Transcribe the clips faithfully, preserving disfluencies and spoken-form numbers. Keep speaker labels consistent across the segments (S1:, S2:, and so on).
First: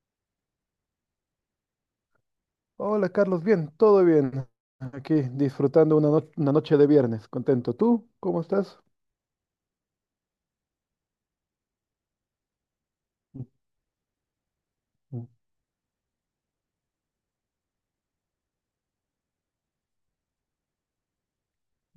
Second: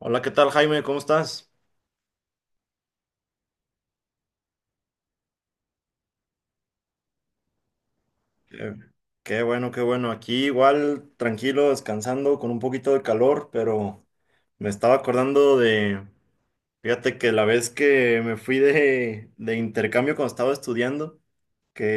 S1: Hola, ¿qué tal, Jaime? ¿Cómo estás?
S2: Hola Carlos, bien, todo bien. Aquí disfrutando una, no- una noche de viernes, contento. ¿Tú cómo
S1: Eh,
S2: estás?
S1: Qué bueno, qué bueno. Aquí igual tranquilo, descansando, con un poquito de calor, pero me estaba
S2: Ujú,
S1: acordando de, fíjate que la vez que me fui de, de intercambio cuando estaba estudiando,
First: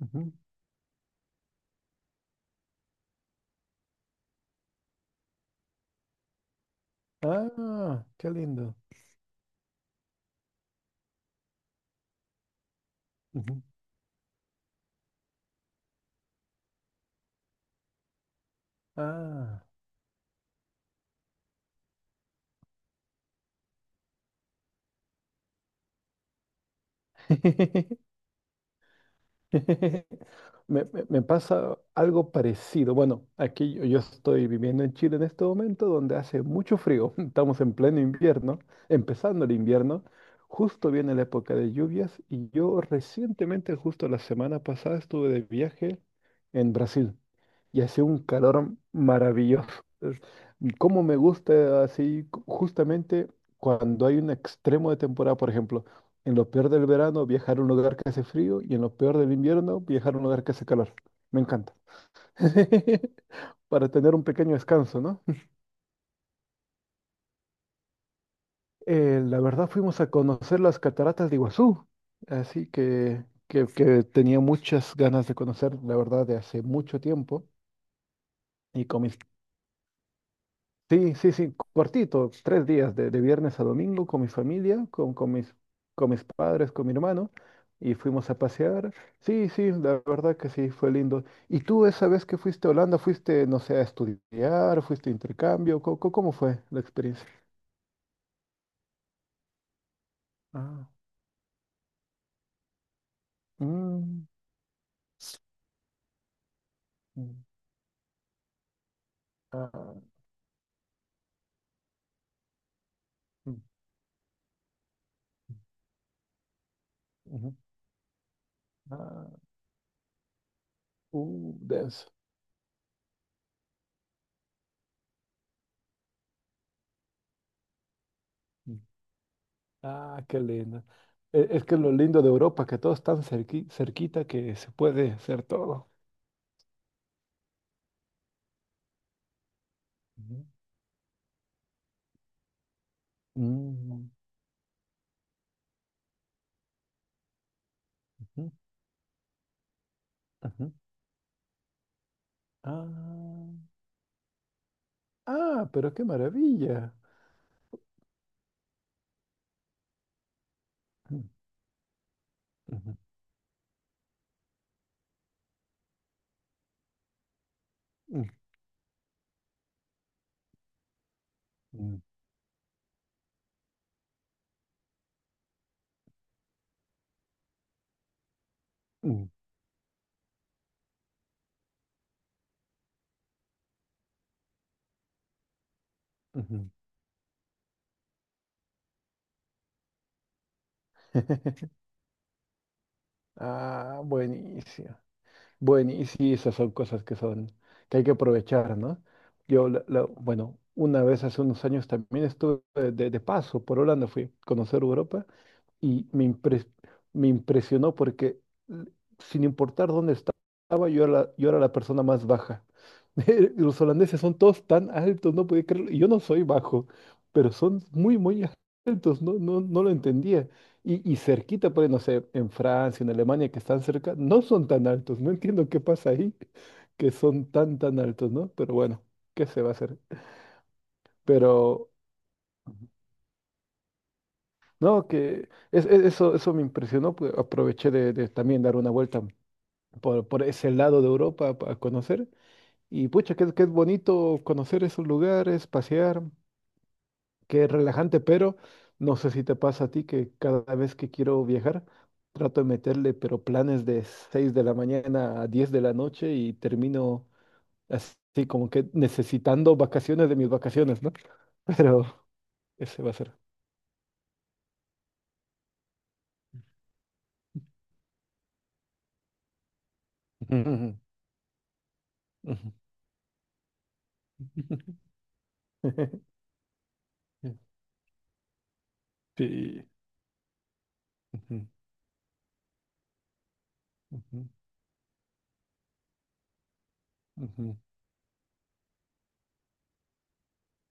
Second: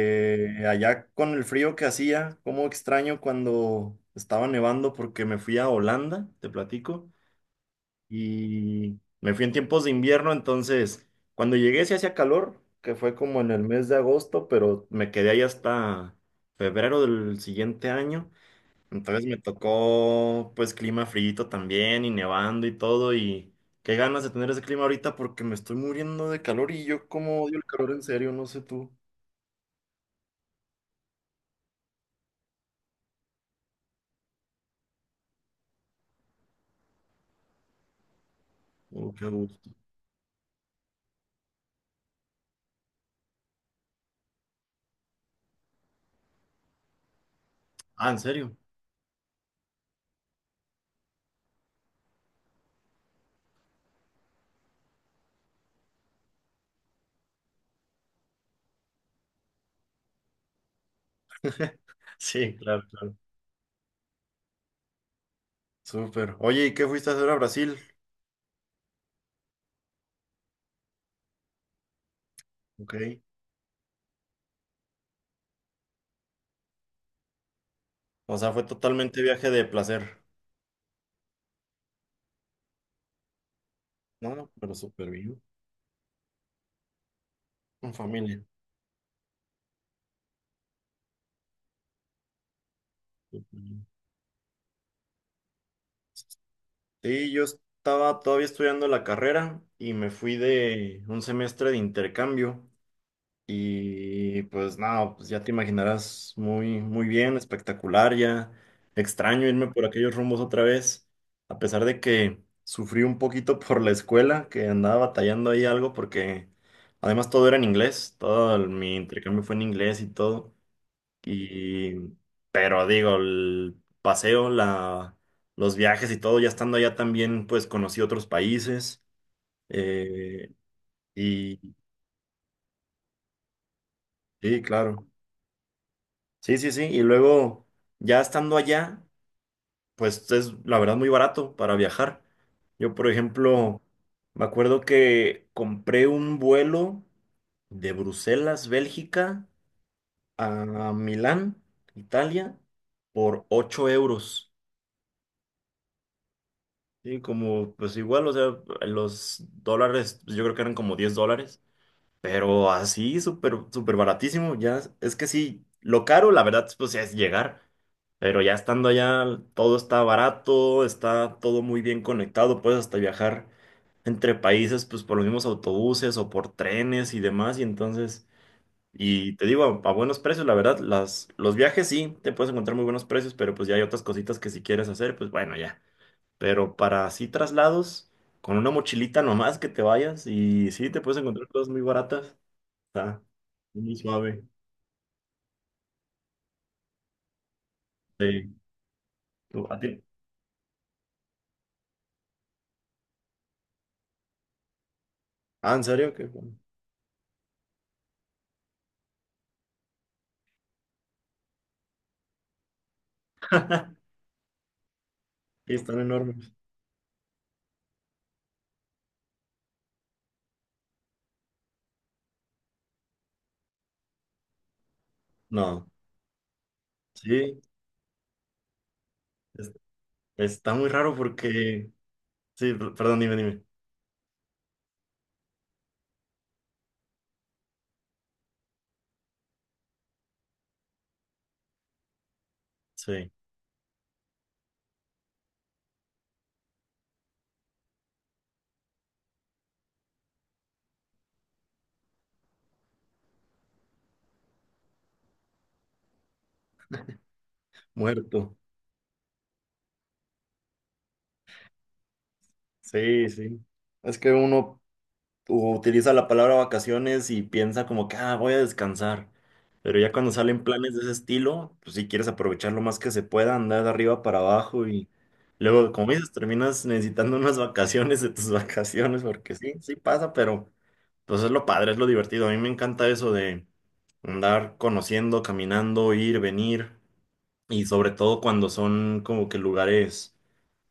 S2: ujú.
S1: allá con el frío que hacía, cómo extraño cuando estaba nevando porque me fui a Holanda, te platico.
S2: Ah, qué lindo.
S1: Y me fui en tiempos de invierno, entonces cuando llegué sí hacía calor, que fue como en el
S2: Ujú.
S1: mes de agosto, pero me quedé ahí hasta febrero del siguiente año. Entonces me
S2: Ah.
S1: tocó pues clima frío también y nevando y todo y qué ganas de tener ese clima ahorita porque me estoy muriendo de calor y yo como odio el calor, en serio, no sé tú.
S2: Me, me- me pasa algo parecido. Bueno, aquí yo, yo estoy viviendo en Chile en este momento donde hace mucho frío. Estamos en pleno invierno,
S1: Oh, qué
S2: empezando el
S1: gusto.
S2: invierno. Justo viene la época de lluvias y yo recientemente, justo la semana pasada, estuve de viaje en Brasil y hace
S1: Ah, ¿en
S2: un
S1: serio?
S2: calor maravilloso. Es- Cómo me gusta así cu- justamente cuando hay un extremo de temporada, por ejemplo. En lo peor del verano, viajar a un lugar que hace frío y en lo peor del invierno, viajar a un lugar que hace calor. Me encanta.
S1: Sí, claro, claro.
S2: Para tener un pequeño descanso, ¿no?
S1: Súper. Oye, ¿y qué fuiste a hacer a Brasil?
S2: Eh, la verdad fuimos a conocer las cataratas de Iguazú, así
S1: Ok.
S2: que, que, que tenía muchas ganas de conocer, la verdad, de hace mucho tiempo.
S1: O sea, fue
S2: Y con mis
S1: totalmente viaje de placer.
S2: sí, sí, sí, cortito, tres días de, de, viernes a domingo con mi
S1: No, pero
S2: familia,
S1: súper
S2: con, con
S1: bien,
S2: mis, con mis padres, con mi hermano,
S1: con
S2: y fuimos a
S1: familia.
S2: pasear. Sí, sí, la verdad que sí, fue lindo. ¿Y tú esa vez que fuiste a Holanda,
S1: Súper
S2: fuiste, no sé, a
S1: bien.
S2: estudiar, fuiste a intercambio? ¿Cómo, cómo fue la experiencia?
S1: Sí, yo estaba todavía estudiando la carrera y me fui
S2: Ah,
S1: de un semestre de intercambio
S2: mm,
S1: y pues nada, pues ya te imaginarás muy, muy
S2: mm,
S1: bien, espectacular, ya extraño irme por
S2: ah,
S1: aquellos rumbos otra vez, a pesar de que sufrí un
S2: mm,
S1: poquito por la escuela, que andaba batallando
S2: mm,
S1: ahí algo porque además todo era
S2: ujú,
S1: en inglés, todo el- mi
S2: ah,
S1: intercambio fue en inglés y todo.
S2: uh,
S1: Y
S2: denso.
S1: pero digo, el paseo, la, los viajes y todo, ya estando allá también, pues conocí otros
S2: Mm.
S1: países.
S2: Ah, qué
S1: eh,
S2: lindo. E-
S1: y
S2: Es, que lo lindo de Europa, que todo es tan cerqui- cerquita que
S1: sí,
S2: se
S1: claro.
S2: puede hacer todo.
S1: Sí, sí, sí. Y luego, ya estando allá, pues es la verdad muy barato para viajar. Yo, por ejemplo,
S2: Mm,
S1: me acuerdo que compré un vuelo de
S2: ujú,
S1: Bruselas, Bélgica,
S2: ujú.
S1: a Milán, Italia, por
S2: Ah,
S1: ocho euros.
S2: ah, pero qué maravilla.
S1: Sí, como, pues igual, o sea, los dólares, pues, yo creo que eran como diez
S2: Mm,
S1: dólares, pero
S2: ujú,
S1: así, súper, súper baratísimo, ya, es que sí, lo caro, la verdad, pues es llegar,
S2: mm,
S1: pero ya estando allá, todo está barato, está todo muy
S2: mm,
S1: bien conectado, puedes hasta viajar entre países, pues por los mismos autobuses o por trenes y demás, y entonces,
S2: mm,
S1: y te digo, a, a buenos precios, la verdad, las, los viajes sí, te puedes encontrar muy buenos precios, pero pues ya hay otras cositas que si quieres hacer, pues bueno, ya.
S2: ujú.
S1: Pero para así traslados, con una mochilita nomás que te vayas y sí, te puedes encontrar cosas muy baratas. Está muy
S2: Ah,
S1: suave.
S2: buenísimo. Buenísimo, esas son cosas que son, que hay que
S1: Sí.
S2: aprovechar, ¿no?
S1: ¿Tú-
S2: Yo,
S1: a
S2: la-
S1: ti-
S2: la- bueno, una vez hace unos años también estuve de, de, paso por Holanda, fui a conocer Europa
S1: ah, ¿en
S2: y
S1: serio? Qué
S2: me,
S1: bueno.
S2: impres- me impresionó porque l- sin importar dónde estaba, yo era la, yo era la persona más baja. Los holandeses son todos tan altos, no podía
S1: Sí,
S2: creerlo. Y
S1: están
S2: yo no soy
S1: enormes.
S2: bajo, pero son muy, muy altos, no, no, no lo entendía. Y, y cerquita, por ahí, no sé, en Francia, en Alemania, que están cerca, no son tan altos. No entiendo qué
S1: No,
S2: pasa ahí, que son
S1: sí,
S2: tan, tan altos, ¿no? Pero bueno, ¿qué se va
S1: es-
S2: a hacer?
S1: está muy raro
S2: Pero,
S1: porque... Sí, per- perdón, dime, dime.
S2: no, que es- es- eso, eso me impresionó, pues, aproveché de, de también dar una vuelta por, por ese lado de Europa a conocer. Y
S1: Sí,
S2: pucha, que es bonito conocer esos lugares, pasear, que es relajante, pero no sé si te pasa a ti que cada vez que quiero viajar, trato de meterle, pero planes de seis de la mañana a diez de la noche y termino así
S1: muerto.
S2: como que necesitando vacaciones de mis vacaciones, ¿no? Pero ese va a
S1: Sí,
S2: ser.
S1: sí. Es que uno o utiliza la palabra vacaciones y piensa como que, ah, voy a descansar. Pero ya cuando salen planes
S2: Ujú,
S1: de ese estilo, pues si quieres aprovechar
S2: ujú.
S1: lo más que se pueda, andar de arriba para abajo y luego, como
S2: Ujú.
S1: dices, terminas necesitando unas vacaciones de tus vacaciones, porque sí,
S2: Sí.
S1: sí pasa, pero pues es lo
S2: Ujú,
S1: padre, es lo divertido. A mí me encanta eso de
S2: ujú,
S1: andar conociendo, caminando, ir, venir
S2: ujú.
S1: y sobre todo cuando son como que lugares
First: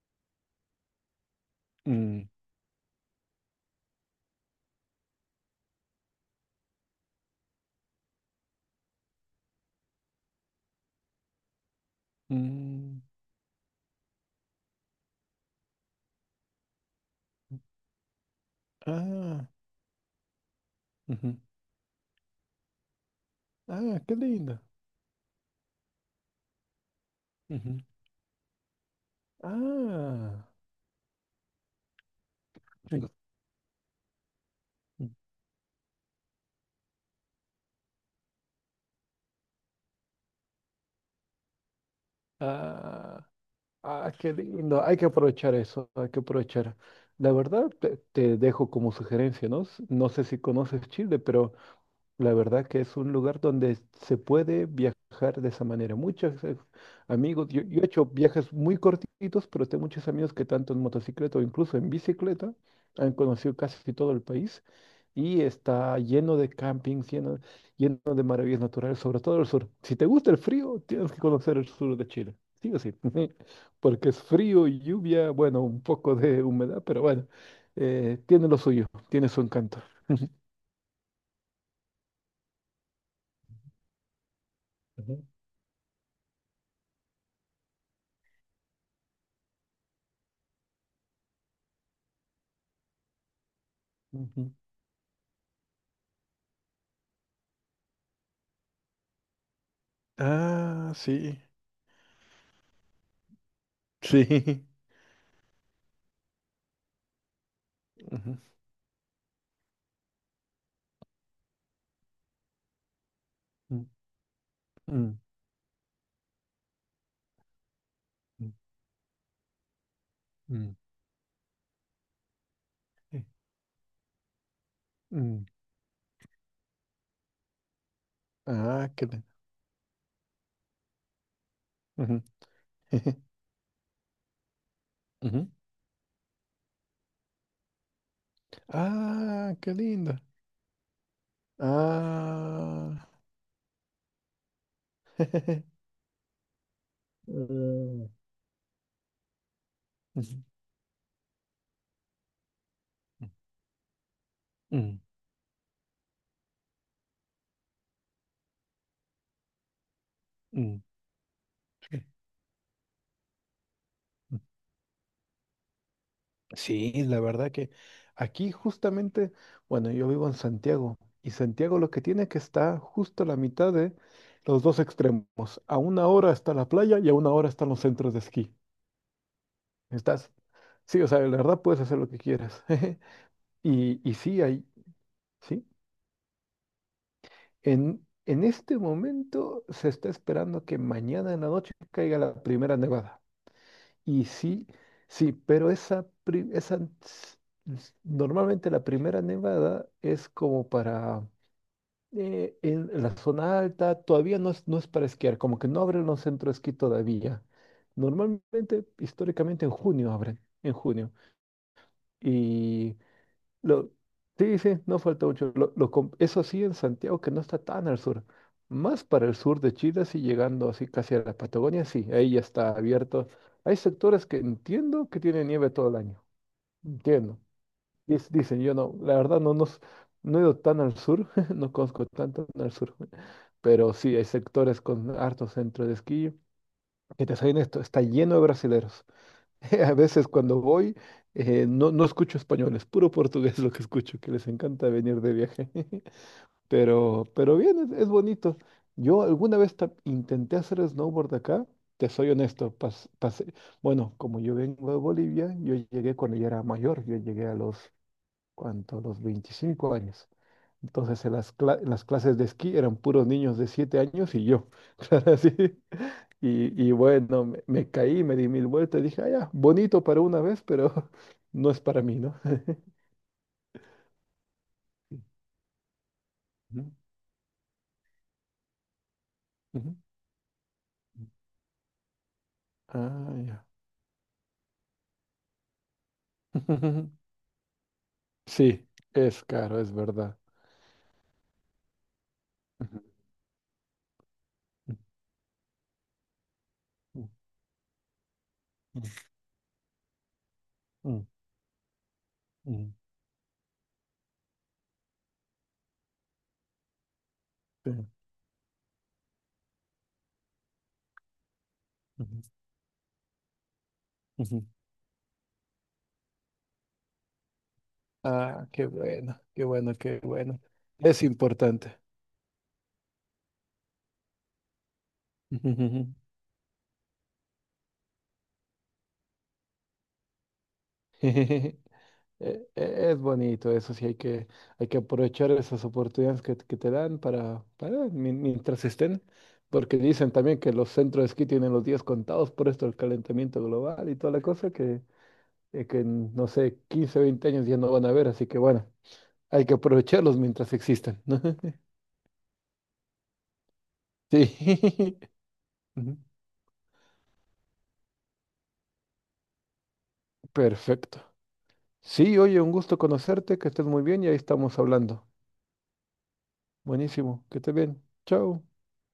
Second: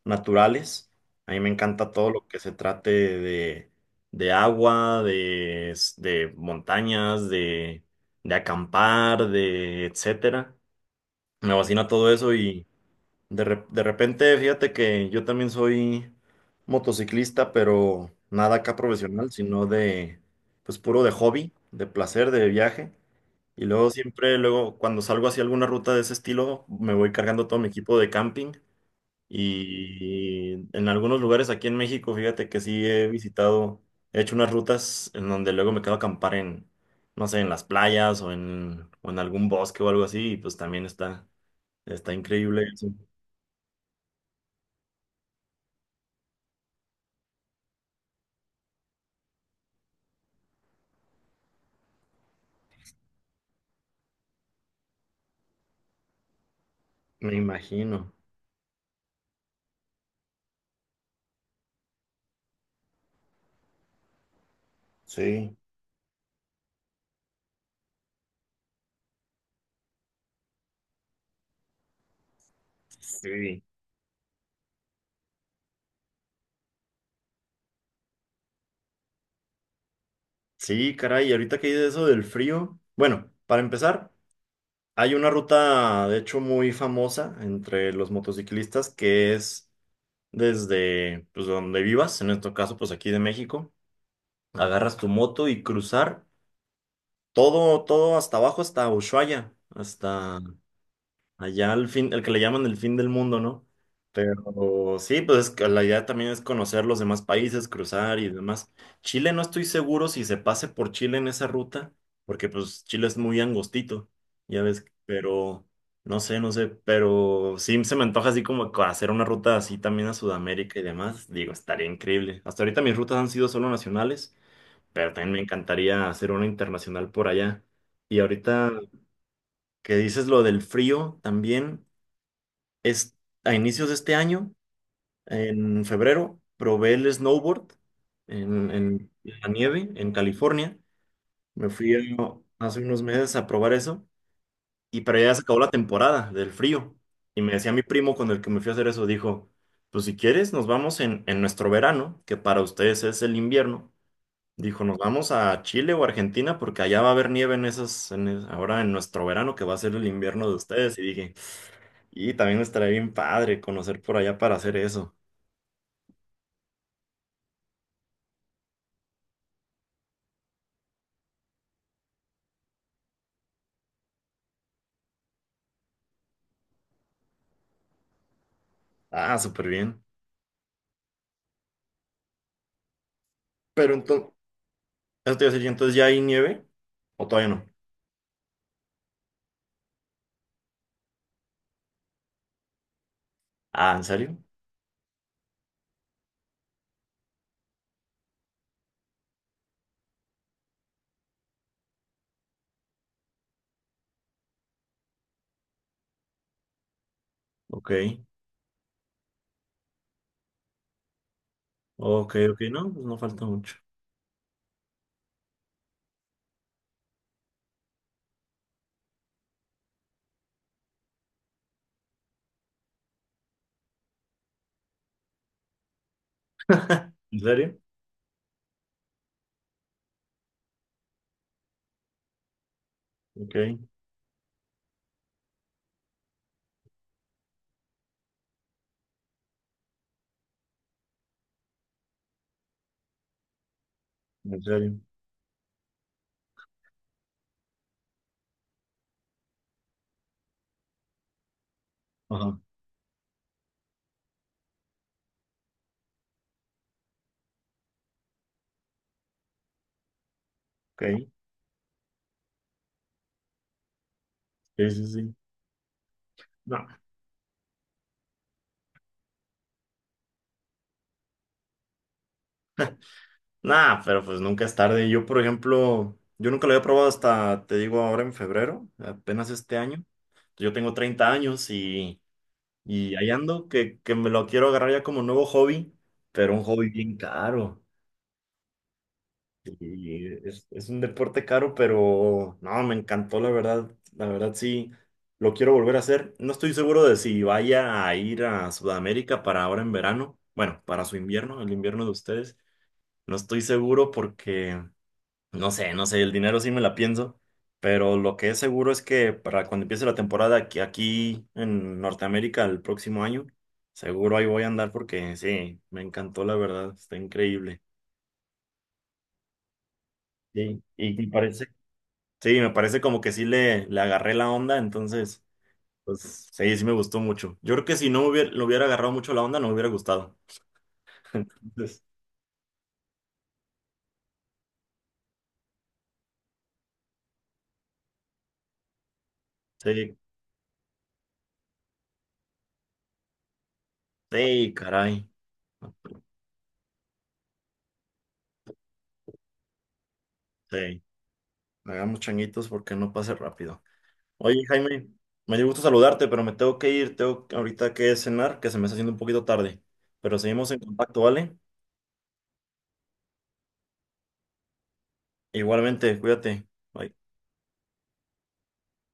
S1: naturales. A mí me encanta todo lo
S2: Mm,
S1: que se trate de, de agua, de, s- de montañas, de, de acampar, de etcétera. Me fascina todo eso y
S2: mm.
S1: de, re- de repente, fíjate que yo también soy motociclista, pero nada acá profesional,
S2: Ah,
S1: sino de, pues puro de
S2: ujú.
S1: hobby, de placer, de viaje. Y luego
S2: Ah, qué
S1: siempre,
S2: lindo.
S1: luego cuando salgo hacia alguna ruta de ese estilo, me voy cargando todo mi
S2: Ujú.
S1: equipo de camping
S2: Ah,
S1: y en algunos lugares aquí en México, fíjate que sí he
S2: rico.
S1: visitado, he hecho unas rutas en donde luego me quedo a acampar en, no sé, en las playas o en, o en algún bosque o algo así, y pues también está, está increíble eso.
S2: Ah, ah, qué lindo. Hay que aprovechar eso, hay que aprovechar. La verdad, te, te dejo como sugerencia, ¿no? S- No sé si conoces Chile, pero la verdad que es un lugar donde se puede viajar de esa manera. Muchos eh,
S1: Me
S2: amigos, yo, yo he hecho
S1: imagino.
S2: viajes muy cortitos, pero tengo muchos amigos que tanto en motocicleta o incluso en bicicleta han conocido casi todo el país. Y
S1: Sí,
S2: está lleno de campings, lleno, lleno de maravillas naturales, sobre todo el sur. Si te gusta el frío, tienes que conocer el sur de Chile. Sí o sí,
S1: sí.
S2: porque es frío, lluvia, bueno, un poco de humedad, pero bueno, eh, tiene lo suyo, tiene su encanto.
S1: Sí, caray, y ahorita que dices eso del frío, bueno, para empezar, hay
S2: Ujú.
S1: una ruta, de hecho, muy famosa entre los motociclistas que es desde, pues, donde vivas, en este caso, pues aquí de México
S2: Ujú.
S1: agarras tu moto y cruzar todo, todo hasta abajo, hasta Ushuaia, hasta
S2: Ah, sí.
S1: allá al fin, el que le llaman el fin del mundo, ¿no?
S2: Sí.
S1: Pero sí, pues es que la idea también es conocer los demás países, cruzar y
S2: Ujú,
S1: demás. Chile no estoy seguro si se pase por Chile en esa ruta, porque pues Chile es muy angostito, ya ves,
S2: mm, mm,
S1: pero no sé, no sé, pero sí se me antoja así como co- hacer una ruta así también a
S2: mm, mm,
S1: Sudamérica y demás. Digo, estaría increíble. Hasta ahorita mis rutas
S2: eh,
S1: han sido solo nacionales pero también me
S2: mm,
S1: encantaría hacer una internacional por allá. Y ahorita
S2: ah, qué lindo.
S1: que dices lo del frío, también
S2: Ujú,
S1: es
S2: jeje,
S1: a inicios de este año,
S2: ujú.
S1: en febrero, probé el snowboard en, en la
S2: Ah, qué
S1: nieve en
S2: lindo.
S1: California. Me fui a- hace unos
S2: Ah.
S1: meses a probar eso y para allá se acabó la temporada del frío. Y me decía mi
S2: Jejeje.
S1: primo con el que me fui a hacer eso, dijo, pues si
S2: Ujú,
S1: quieres nos vamos en, en nuestro verano, que para ustedes es el invierno. Dijo, nos
S2: ujú,
S1: vamos a Chile o Argentina porque allá va a haber nieve en esas, en es- ahora en nuestro verano que va a ser el invierno de
S2: ujú,
S1: ustedes. Y dije,
S2: sí.
S1: y también estaría bien padre conocer por allá para hacer eso.
S2: Sí, la verdad que aquí justamente, bueno, yo vivo en Santiago y Santiago lo que tiene que está justo a la mitad de los dos extremos. A una hora está la playa y a una hora están los centros de esquí.
S1: Ah, súper bien.
S2: Estás, sí, o sea, la verdad puedes hacer lo que quieras.
S1: Pero
S2: Y, y
S1: entonces,
S2: sí, hay,
S1: eso te iba a
S2: sí.
S1: decir, entonces ya hay nieve o todavía no.
S2: En, en este momento se está esperando que mañana en la noche caiga la primera nevada.
S1: Ah, ¿en
S2: Y
S1: serio?
S2: sí, sí, pero esa, pri- esa s- s- normalmente la primera nevada es como para eh, en la zona alta, todavía no es, no es para esquiar, como que no abren los centros de esquí todavía.
S1: Ok,
S2: Normalmente, históricamente en junio abren, en junio.
S1: ok, ok, no, pues no falta mucho.
S2: Lo, sí, sí, no falta mucho. Lo- lo com- eso sí, en Santiago, que no está tan al sur. Más para el sur de Chile, así llegando así casi a la Patagonia, sí, ahí ya está abierto. Hay sectores que entiendo que tienen nieve todo el año. Entiendo.
S1: ¿En serio?
S2: Dic- dicen, yo no, la verdad no, nos, no he ido tan al sur, no conozco tanto al sur.
S1: Ok, en
S2: Pero sí, hay sectores con hartos centros de esquí que te salen esto, está lleno de brasileros. A veces cuando voy, eh, no, no escucho español, es puro portugués lo que escucho, que les encanta
S1: serio.
S2: venir de viaje. Pero, pero bien, es, es bonito. Yo alguna vez ta- intenté hacer snowboard acá, te soy
S1: Ajá,
S2: honesto, pas- pasé- Bueno, como yo vengo de Bolivia, yo llegué cuando ya era mayor, yo llegué a los, ¿cuánto? Los veinticinco años.
S1: ok,
S2: Entonces en las, cla- en las clases de esquí eran puros niños de siete años y yo.
S1: sí, sí,
S2: Claro,
S1: sí.
S2: así. Y,
S1: No.
S2: y bueno, me, me caí, me di mil vueltas, dije, ah, ya, bonito para una vez, pero no es para mí, ¿no?
S1: Nah, pero pues nunca es tarde. Yo, por ejemplo, yo nunca lo había
S2: Ujú,
S1: probado hasta, te digo, ahora en febrero, apenas este
S2: ujú.
S1: año. Yo tengo treinta años y, y ahí
S2: Ah, ya.
S1: ando, que, que me lo quiero agarrar ya como nuevo hobby, pero un hobby bien caro.
S2: Sí, es caro, es
S1: Y
S2: verdad.
S1: es, es un deporte caro, pero no, me
S2: Ujú,
S1: encantó, la verdad. La verdad sí, lo quiero volver a hacer. No estoy seguro de
S2: ujú,
S1: si vaya a ir a Sudamérica para ahora en verano. Bueno, para su
S2: ujú,
S1: invierno, el invierno de ustedes.
S2: ujú, ujú,
S1: No estoy seguro porque... No sé, no sé, el dinero sí me la pienso,
S2: sí,
S1: pero lo que es seguro es que para cuando empiece la temporada aquí, aquí en
S2: ujú,
S1: Norteamérica el próximo año, seguro ahí voy a
S2: ujú.
S1: andar porque sí, me encantó la verdad, está increíble.
S2: Ah, qué bueno, qué bueno, qué bueno.
S1: Sí, y
S2: Es
S1: me parece,
S2: importante.
S1: sí, me parece como que sí le, le agarré la onda, entonces,
S2: Ujú,
S1: pues sí, sí me gustó mucho. Yo creo que si no me hubiera, le hubiera agarrado mucho la onda, no me hubiera gustado.
S2: ujú.
S1: Entonces,
S2: e- e- Es bonito, eso sí, hay que, hay que aprovechar esas oportunidades que, que te dan para, para mi- mientras estén, porque
S1: sí,
S2: dicen también que los centros de esquí tienen los días contados por esto del calentamiento global y toda la cosa
S1: sí,
S2: que,
S1: caray,
S2: eh, que en, no sé, quince veinte años ya no van a ver, así que bueno, hay que aprovecharlos mientras
S1: sí,
S2: existan, ¿no?
S1: hagamos changuitos porque no pase rápido.
S2: Sí,
S1: Oye, Jaime, me dio gusto
S2: ujú.
S1: saludarte, pero me tengo que ir, tengo que- ahorita que cenar, que se me está haciendo un poquito tarde. Pero seguimos en
S2: Perfecto.
S1: contacto, ¿vale?
S2: Sí, oye, un gusto conocerte, que estés muy bien y ahí estamos hablando.
S1: Igualmente, cuídate. Bye.
S2: Buenísimo, que estés bien. Chao.